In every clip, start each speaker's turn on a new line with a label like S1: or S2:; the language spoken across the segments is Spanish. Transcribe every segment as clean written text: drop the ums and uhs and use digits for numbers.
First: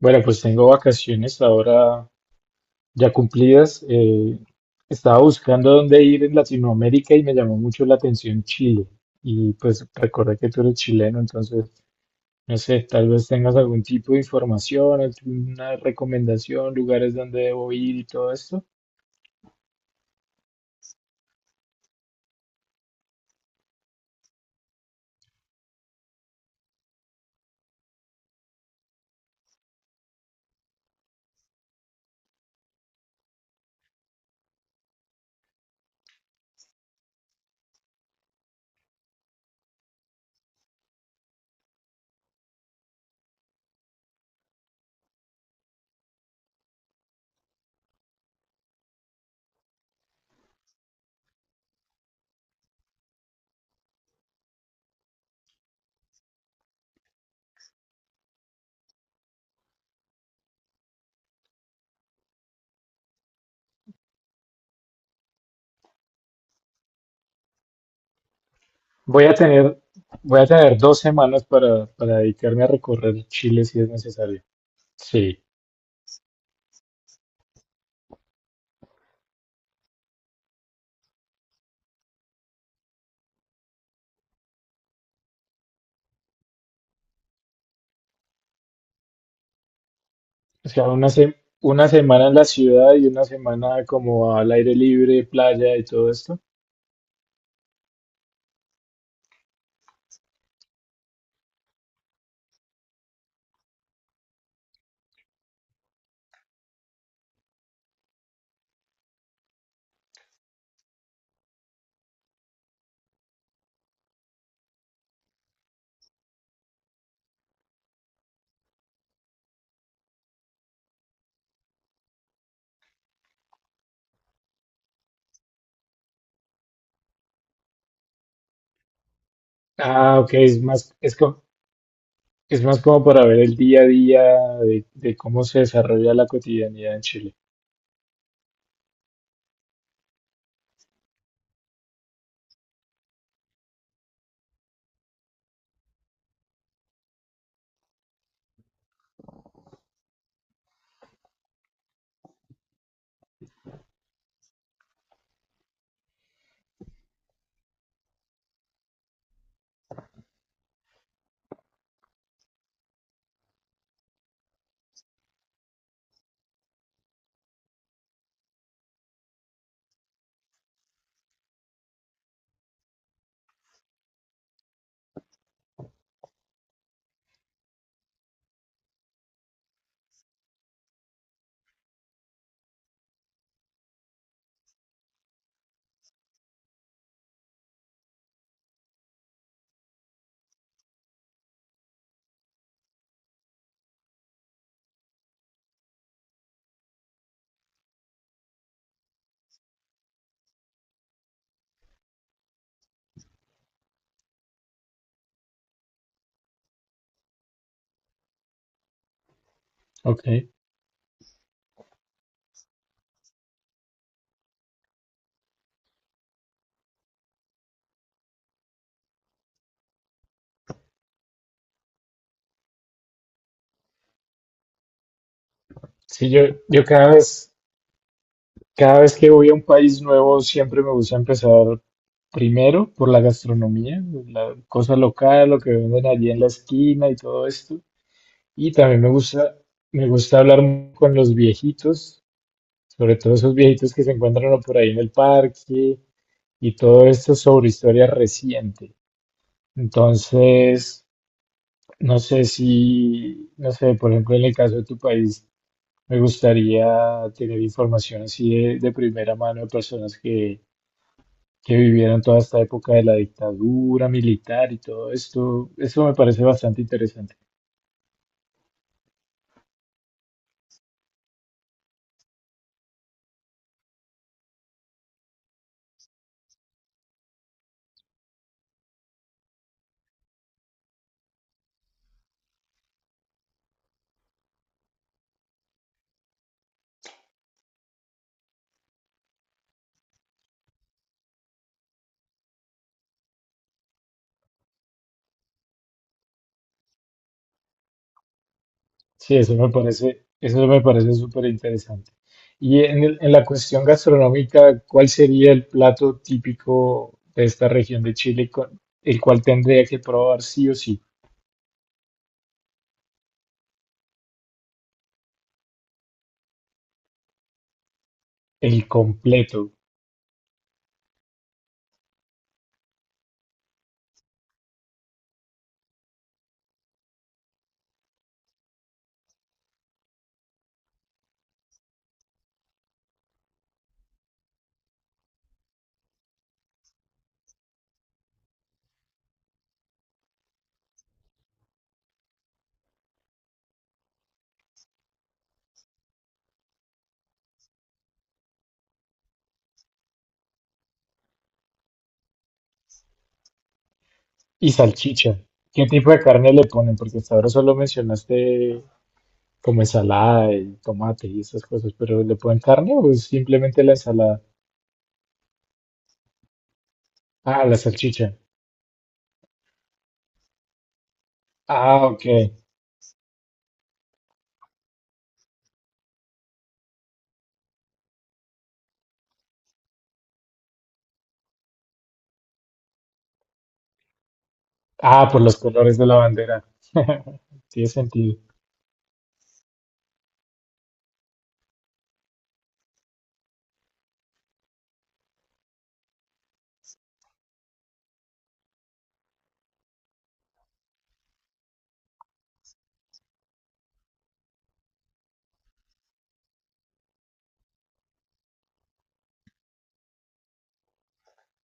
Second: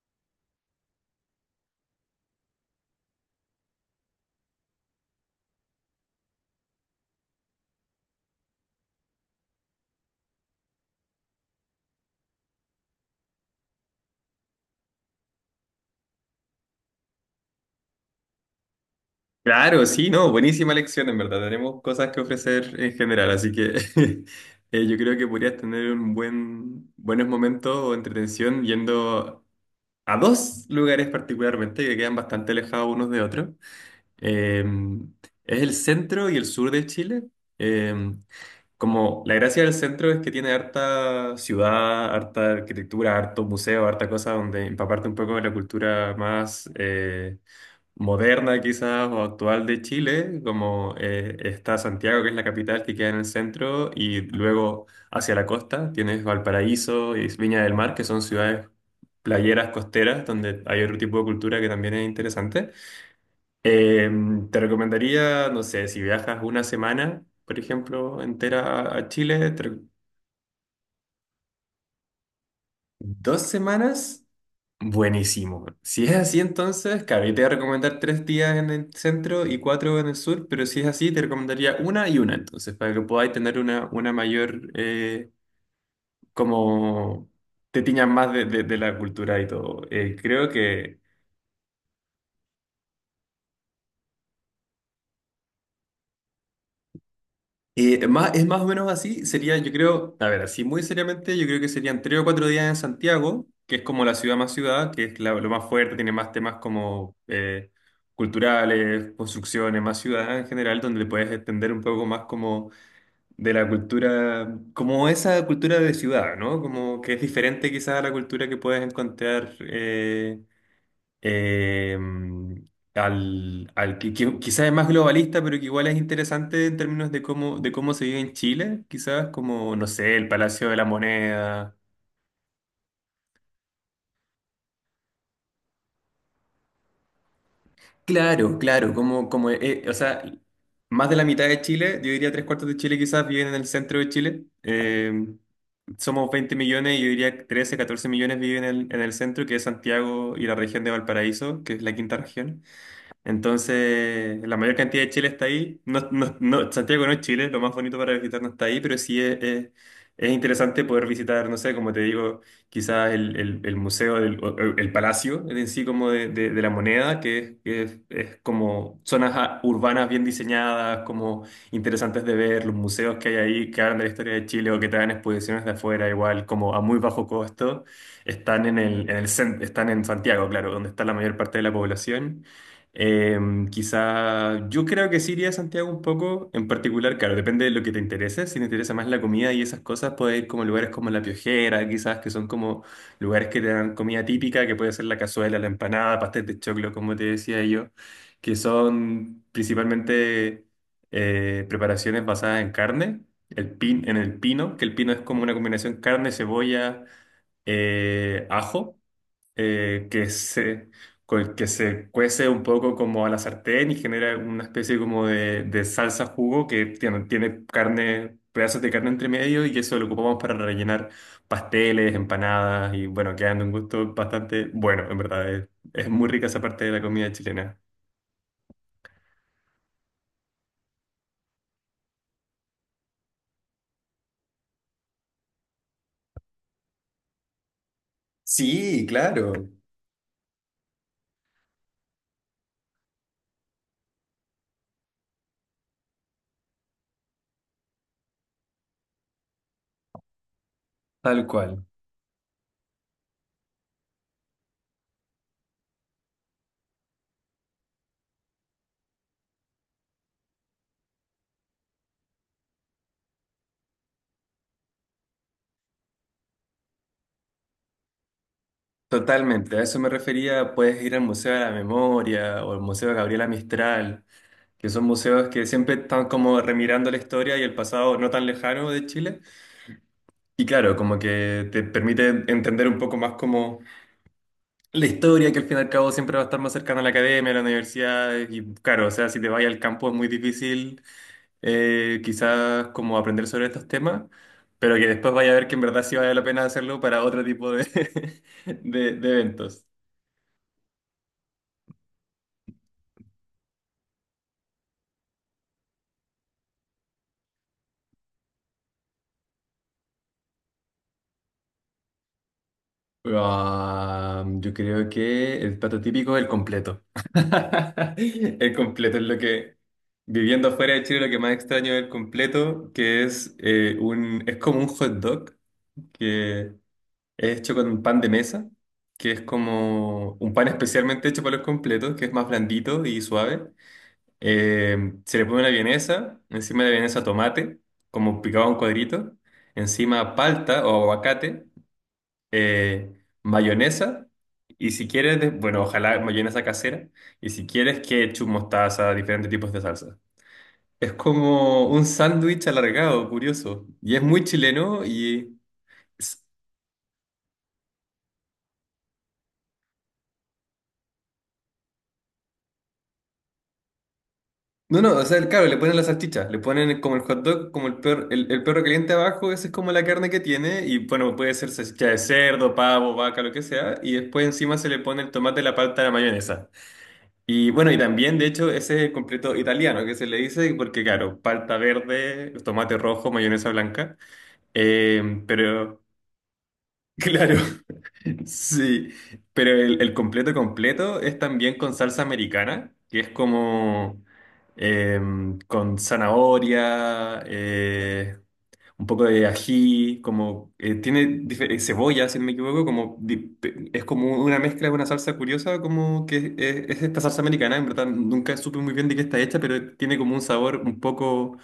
S1: Bueno, pues tengo vacaciones ahora ya cumplidas. Estaba buscando dónde ir en Latinoamérica y me llamó mucho la atención Chile. Y pues recordé que tú eres chileno, entonces, no sé, tal vez tengas algún tipo de información, alguna recomendación, lugares donde debo ir y todo esto.
S2: Claro, sí, no, buenísima lección, en verdad. Tenemos cosas que ofrecer en general, así que yo creo que podrías tener buenos momentos o entretención yendo a dos lugares particularmente que quedan bastante alejados unos de otros. Eh, es el centro y el sur de Chile. Eh, Como la gracia del centro es que tiene harta ciudad, harta arquitectura, harto museo, harta cosa donde empaparte un poco de la cultura más... moderna quizás o actual de Chile, como está Santiago, que es la capital que queda en el centro, y luego hacia la costa tienes Valparaíso y Viña del Mar, que son ciudades playeras costeras, donde hay otro tipo de cultura que también es interesante. Eh, Te recomendaría, no sé, si viajas una semana, por ejemplo, entera a
S1: Voy a
S2: Chile,
S1: tener, voy a tener 2 semanas para dedicarme a recorrer
S2: dos
S1: Chile si es
S2: semanas.
S1: necesario. Sí,
S2: Buenísimo. Si es así, entonces, claro, yo te voy a recomendar 3 días en el centro y 4 en el sur, pero si es así, te recomendaría una y una, entonces, para que podáis tener una mayor, como te tiñas más de la cultura y todo. Creo
S1: o sea,
S2: que
S1: 1 semana en la ciudad y 1 semana como al aire libre, playa y todo esto.
S2: Más, es más o menos así, sería, yo creo, a ver, así muy seriamente, yo creo que serían 3 o 4 días en Santiago, que es como la ciudad más ciudad, que es lo más fuerte, tiene más temas como culturales, construcciones, más ciudad en general, donde puedes entender un poco más como de la cultura, como esa cultura de ciudad, ¿no? Como que es diferente quizás a la cultura que puedes encontrar. Eh, al que quizás es más globalista, pero que igual es interesante en términos de cómo se vive en Chile, quizás como, no sé,
S1: Ah,
S2: el
S1: ok,
S2: Palacio de la Moneda.
S1: es más como para ver el día a día de cómo se desarrolla la cotidianidad en Chile.
S2: Claro, claro, como, o sea, más de la mitad de Chile, yo diría tres cuartos de Chile quizás viven en el centro de Chile. Somos 20 millones, yo diría 13, 14 millones viven en el centro, que es Santiago y la región de Valparaíso, que es la quinta región. Entonces, la mayor cantidad de Chile está ahí. Santiago no es Chile, lo más bonito para visitar no está ahí, pero es interesante poder visitar, no sé, como te digo, quizás el museo, palacio en sí como de la moneda, que, es, es como zonas urbanas bien diseñadas, como interesantes de ver, los museos que hay ahí que hablan de la historia de Chile o que traen exposiciones de afuera, igual, como a muy bajo costo, están están en Santiago, claro, donde está la mayor parte de la población. Quizá yo creo que sí iría a Santiago un poco, en particular, claro, depende de lo que te interese. Si te interesa más la comida y esas cosas, puedes ir como lugares como La Piojera, quizás que son como lugares que te dan comida típica, que puede ser la cazuela, la empanada, pastel de choclo, como te decía yo, que son principalmente preparaciones basadas en carne, en el pino, que el pino es como una combinación carne, cebolla, ajo, eh,
S1: Ok.
S2: que se, que se cuece un poco como a la sartén y genera una especie como de salsa jugo que tiene, tiene carne, pedazos de carne entre medio y eso lo ocupamos para rellenar pasteles, empanadas y bueno, quedan de un gusto bastante bueno, en verdad. Es muy
S1: Sí,
S2: rica esa parte
S1: yo
S2: de la
S1: cada
S2: comida
S1: vez,
S2: chilena.
S1: cada vez que voy a un país nuevo siempre me gusta empezar primero por la gastronomía, la cosa local, lo que venden allí en la esquina y todo esto. Y también
S2: Sí,
S1: me
S2: claro.
S1: gusta, Me gusta con los viejitos, sobre todo esos viejitos que se encuentran uno por ahí en el parque y todo esto sobre historia reciente. Entonces,
S2: Tal cual.
S1: No sé, por ejemplo, en el caso de tu país, me gustaría tener información así de primera mano de personas que vivieron toda esta época de la dictadura militar y todo esto. Eso me parece bastante interesante.
S2: Totalmente, a eso me refería, puedes ir al Museo de la Memoria o al Museo de Gabriela Mistral, que son museos que siempre están como remirando la historia y el pasado no tan lejano de Chile. Y claro, como que te permite entender un poco más como la historia, que al fin y al cabo siempre va a estar más cercana a la academia, a la universidad. Y claro, o sea, si te vas al campo es muy difícil quizás como aprender sobre estos temas, pero que después vaya a ver que en verdad sí vale la pena hacerlo para otro tipo de, de
S1: Sí, eso me
S2: eventos.
S1: parece, eso me parece súper interesante. Y en la cuestión gastronómica, ¿cuál sería el plato típico de esta región de Chile el cual tendría que probar sí o sí?
S2: Ah, yo creo que el plato típico es el completo. El
S1: El
S2: completo es lo
S1: completo.
S2: que, viviendo afuera de Chile, lo que más extraño es el completo, que es, es como un hot dog que es hecho con pan de mesa, que es como un pan especialmente hecho para los completos, que es más blandito y suave. Eh, Se le pone una vienesa, encima de la vienesa tomate, como picado en cuadritos, encima palta o aguacate, eh, mayonesa y si quieres, bueno, ojalá mayonesa casera y si quieres ketchup, mostaza, diferentes tipos de salsa. Es como un sándwich alargado, curioso. Y es muy
S1: Y
S2: chileno
S1: salchicha.
S2: y...
S1: ¿Qué tipo de
S2: s-
S1: carne le ponen? Porque hasta ahora solo mencionaste como ensalada y tomate y esas cosas, pero ¿le ponen carne o es simplemente la ensalada?
S2: No, no, o sea, claro, le ponen la salchicha, le ponen como el hot
S1: Ah,
S2: dog,
S1: la
S2: como el perro,
S1: salchicha.
S2: el perro caliente abajo, esa es como la carne que tiene y bueno, puede ser salchicha
S1: Ah,
S2: de
S1: ok.
S2: cerdo, pavo, vaca, lo que sea, y después encima se le pone el tomate, la palta, la mayonesa. Y bueno, y también, de hecho, ese es el completo italiano que se le dice, porque claro, palta verde, tomate rojo, mayonesa blanca.
S1: Ah, por los colores
S2: Pero,
S1: de la bandera.
S2: claro,
S1: Tiene sentido.
S2: sí. Pero el completo completo es también con salsa americana, que es como eh, con zanahoria, un poco de ají, como tiene cebolla, si no me equivoco, como es como una mezcla de una salsa curiosa, como que es, es esta salsa americana, en verdad nunca supe muy bien de qué está hecha, pero tiene como un sabor un poco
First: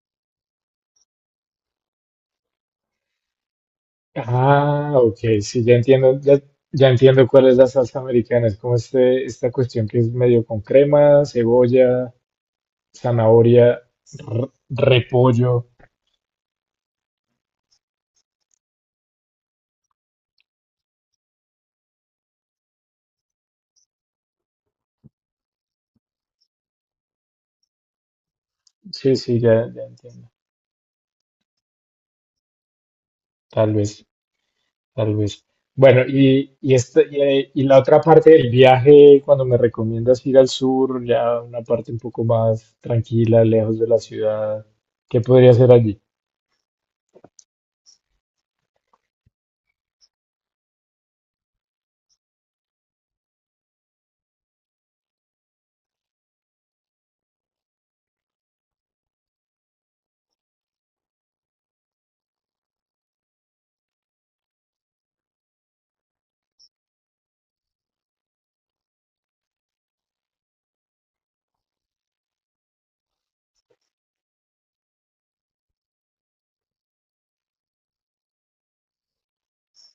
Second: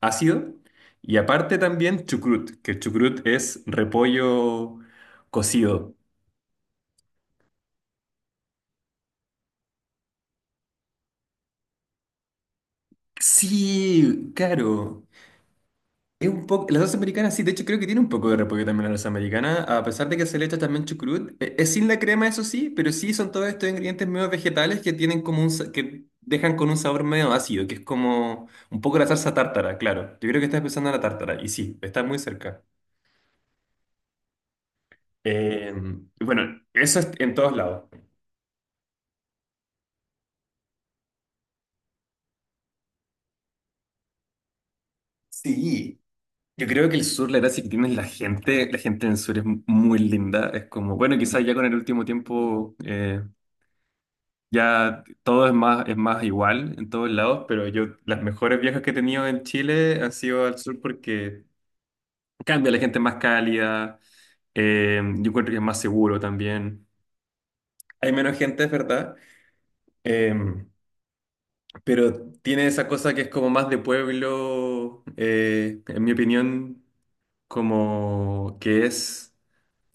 S2: ácido. Y aparte también chucrut, que el chucrut es repollo
S1: Ah, ok, sí,
S2: cocido.
S1: ya entiendo cuál es la salsa americana. Es como este, esta cuestión que es medio con crema, cebolla, zanahoria,
S2: Sí, claro.
S1: repollo.
S2: Es un poco, la salsa americana sí, de hecho creo que tiene un poco de repollo también la salsa americana, a pesar de que se le echa también chucrut. Es sin la crema eso sí, pero sí son todos estos ingredientes medio vegetales que tienen como un, que dejan con un sabor medio ácido, que es como un poco la
S1: Sí,
S2: salsa
S1: sí,
S2: tártara,
S1: ya
S2: claro, yo
S1: entiendo.
S2: creo que estás pensando en la tártara, y sí, está muy cerca.
S1: Tal vez. Tal vez.
S2: Eh,
S1: Bueno,
S2: bueno, eso
S1: esta
S2: es en todos
S1: y la
S2: lados.
S1: otra parte del viaje, cuando me recomiendas ir al sur, ya una parte un poco más tranquila, lejos de la ciudad, ¿qué podría ser
S2: Sí.
S1: allí?
S2: Yo creo que el sur, la gracia que tiene es la gente en el sur es muy linda, es como, bueno, quizás ya con el último tiempo ya todo es más igual en todos lados, pero yo las mejores viajes que he tenido en Chile han sido al sur porque cambia, la gente es más cálida, yo encuentro que es más seguro también. Hay menos gente, es verdad, eh, pero tiene esa cosa que es como más de pueblo, en mi opinión, como que es,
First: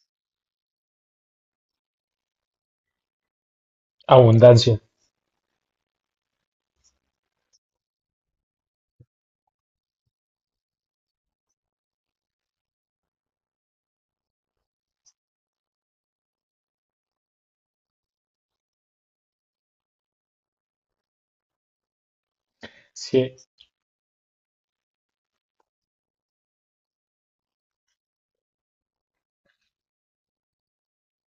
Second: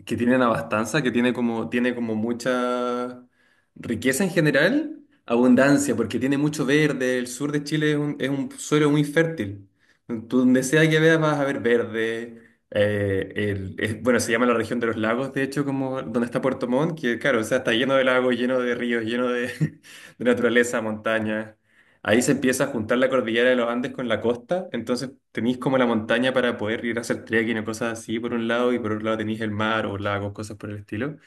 S2: que tienen abastanza, que tiene como mucha riqueza en
S1: Abundancia.
S2: general, abundancia, porque tiene mucho verde. El sur de Chile es un suelo muy fértil. Tú donde sea que veas vas a ver verde. Bueno, se llama la región de los lagos, de hecho, como donde está Puerto Montt, que claro, o sea, está lleno de lagos, lleno de ríos, lleno de, de naturaleza, montañas. Ahí se empieza a juntar la
S1: Sí,
S2: cordillera de los Andes con la costa, entonces tenéis como la montaña para poder ir a hacer trekking o cosas así por un lado, y por otro lado tenéis el mar o lagos, cosas por el estilo,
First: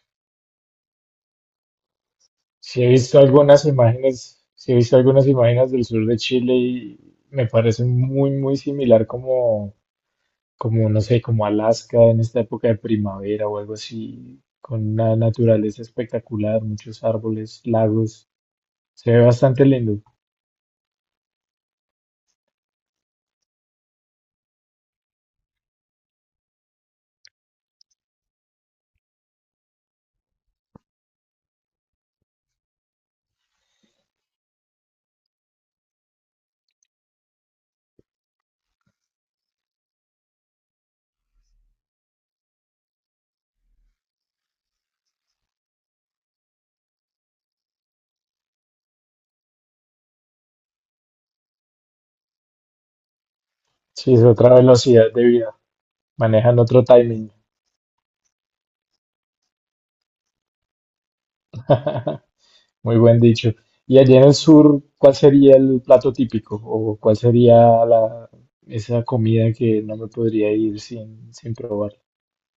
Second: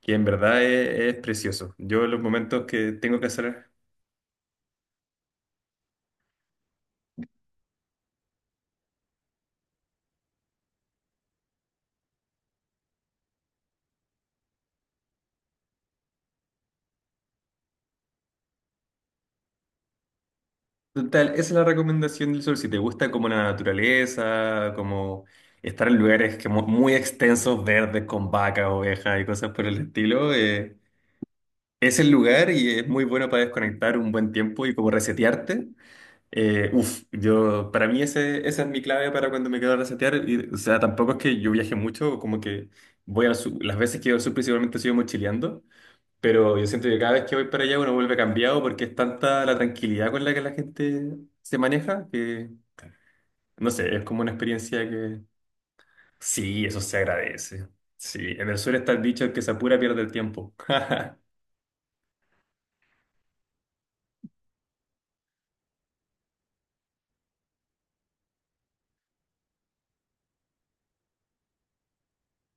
S2: que en verdad es precioso. Yo los momentos que tengo que hacer.
S1: sí he visto algunas imágenes del sur de Chile y me parece muy similar como, no sé, como Alaska en esta época de primavera o algo así, con una naturaleza espectacular, muchos árboles, lagos. Se ve bastante lindo.
S2: Total, esa es la recomendación del sol. Si te gusta como la naturaleza, como estar en lugares que muy extensos, verdes, con vacas, ovejas y cosas por el estilo, es el lugar y es muy bueno para desconectar un buen tiempo y como resetearte. Uf, yo, para mí ese, esa es mi clave para cuando me quedo a resetear. Y, o sea, tampoco es que yo viaje mucho, como que voy al sur, las veces que voy al sur principalmente sigo mochileando, pero yo siento que cada vez que voy para allá uno vuelve cambiado porque es tanta la tranquilidad con la que la gente se maneja que, no sé, es
S1: Sí,
S2: como
S1: es
S2: una
S1: otra
S2: experiencia
S1: velocidad
S2: que
S1: de vida. Manejan
S2: sí, eso
S1: otro
S2: se
S1: timing.
S2: agradece. Sí, en el sur está el dicho el que se apura pierde el tiempo.
S1: Muy buen dicho. Y allí en el sur, ¿cuál sería el plato típico? ¿O cuál sería la, esa comida que no me podría ir sin, sin probar?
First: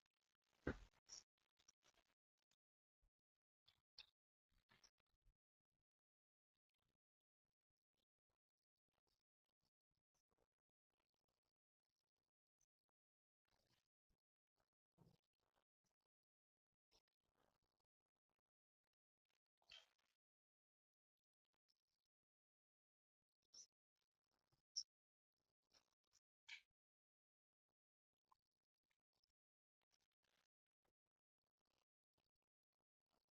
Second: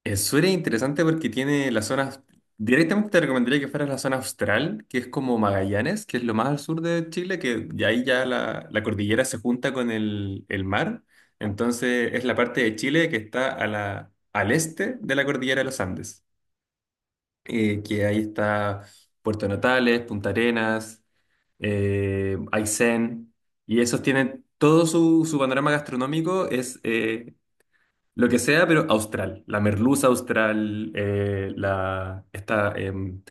S2: Eso era interesante porque tiene las zonas, directamente te recomendaría que fueras a la zona austral, que es como Magallanes, que es lo más al sur de Chile, que ya ahí ya la cordillera se junta con el mar. Entonces es la parte de Chile que está al este de la cordillera de los Andes, que ahí está Puerto Natales, Punta Arenas, Aysén, y esos tienen todo su panorama gastronómico es, lo que sea, pero austral. La merluza austral, la, esta,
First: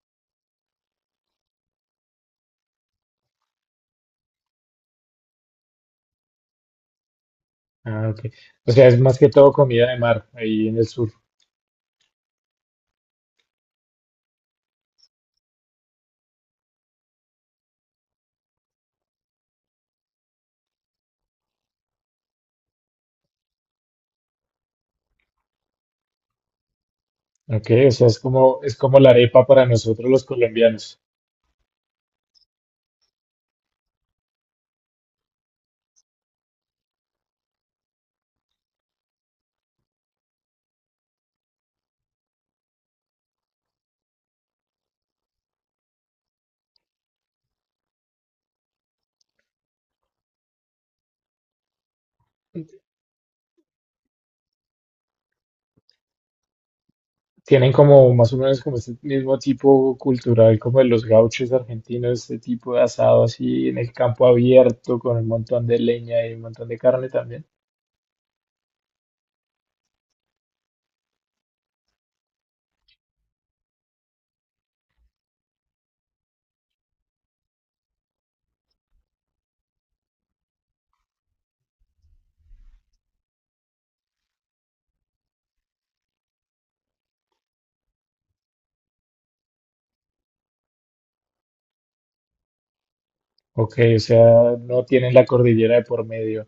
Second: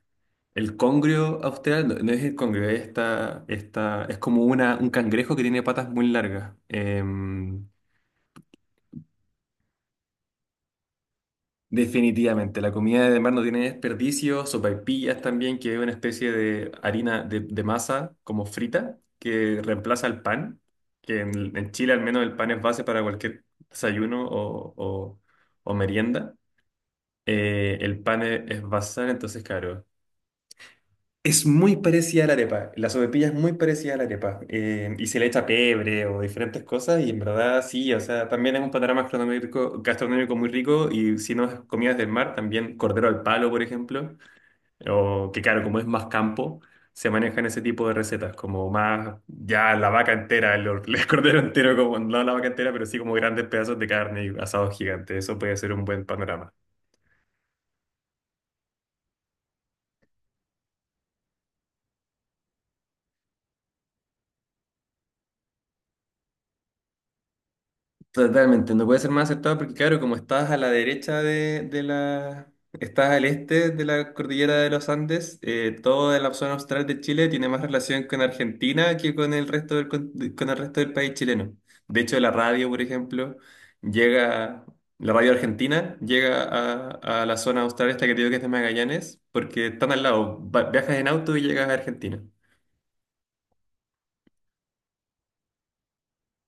S2: el congrio austral, no, no es el congrio, es esta, esta, es como una, un cangrejo que tiene patas muy largas.
S1: Ah, ok. O sea, es más que todo comida de mar ahí en el sur.
S2: Definitivamente, la comida de mar no tiene desperdicio, sopaipillas también, que es una especie de harina de masa como frita, que reemplaza el pan, que en Chile al menos el pan es base para cualquier desayuno o merienda.
S1: Ok, o
S2: El
S1: sea,
S2: pan es
S1: es como
S2: basal,
S1: la
S2: entonces
S1: arepa para
S2: claro.
S1: nosotros los colombianos.
S2: Es muy parecida a la arepa. La sopaipilla es muy parecida a la arepa. Y se le echa pebre o diferentes cosas. Y en verdad sí, o sea, también es un panorama gastronómico muy rico. Y si no es comidas del mar, también cordero al palo, por ejemplo. O que claro, como es más campo, se manejan ese tipo de recetas. Como más ya la vaca entera, el cordero entero, como no la vaca entera, pero sí como grandes pedazos de carne y asados gigantes. Eso puede ser un buen panorama.
S1: Tienen como más o menos como este mismo tipo cultural como de los gauchos argentinos, este tipo de asado así en el campo abierto con un montón de leña y un montón de carne también.
S2: Totalmente, no puede ser más acertado porque, claro, como estás a la derecha de la... Estás al este de la cordillera de los Andes, toda la zona austral de Chile tiene más relación con Argentina que con el resto del, con el resto del país chileno. De hecho, la radio, por ejemplo, llega... La radio argentina llega a la zona austral esta que te digo que es de Magallanes porque están al lado. Viajas en auto y llegas a Argentina.
S1: Ok, o sea, no tienen la cordillera de por medio.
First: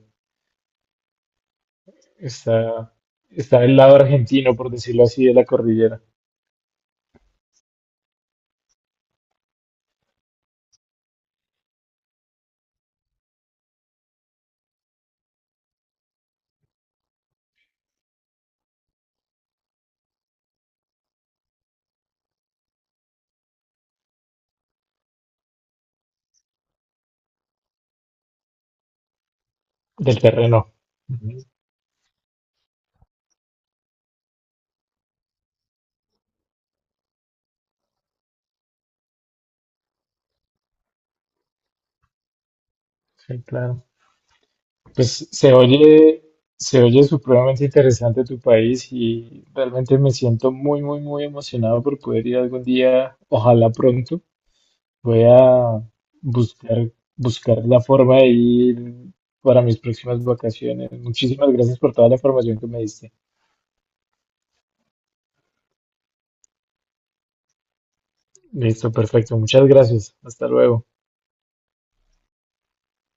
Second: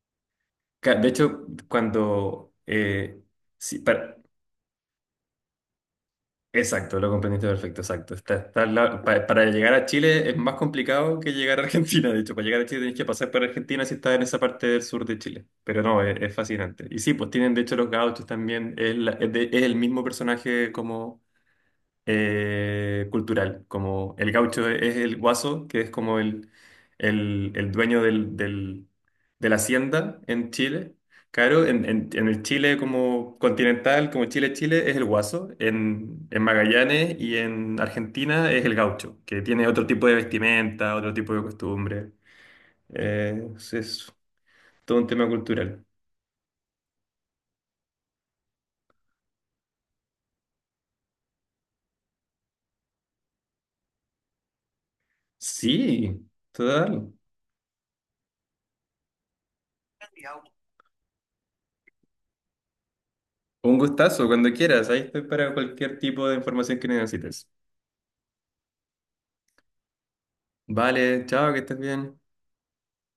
S2: De hecho, cuando.
S1: Está, Está del
S2: Sí,
S1: lado argentino, por decirlo así, de la cordillera,
S2: exacto, lo comprendiste perfecto, exacto. Está, está para llegar a Chile es más complicado que llegar a Argentina, de hecho, para llegar a Chile tenés que pasar por Argentina si estás en esa parte del sur de Chile, pero no, es fascinante. Y sí, pues tienen de hecho los gauchos también, es, es el mismo personaje como cultural, como el gaucho es el guaso, que es como el, el dueño del, de la
S1: del
S2: hacienda en
S1: terreno.
S2: Chile.
S1: Ujú.
S2: Claro, en el Chile como continental, como Chile, Chile, es el guaso. En Magallanes y en Argentina es el gaucho, que tiene otro tipo de vestimenta, otro tipo de costumbre.
S1: Sí,
S2: Eh, es
S1: claro.
S2: es todo un tema
S1: Pues se
S2: cultural.
S1: oye, Se oye supremamente interesante tu país y realmente me siento muy emocionado por poder ir algún día, ojalá pronto. Voy a
S2: Sí, total.
S1: buscar la forma de ir para mis próximas vacaciones. Muchísimas gracias por toda la información que me diste.
S2: Un gustazo, cuando quieras. Ahí estoy para cualquier tipo de información que necesites.
S1: Listo, perfecto. Muchas gracias. Hasta luego.
S2: Vale, chao, que estés bien.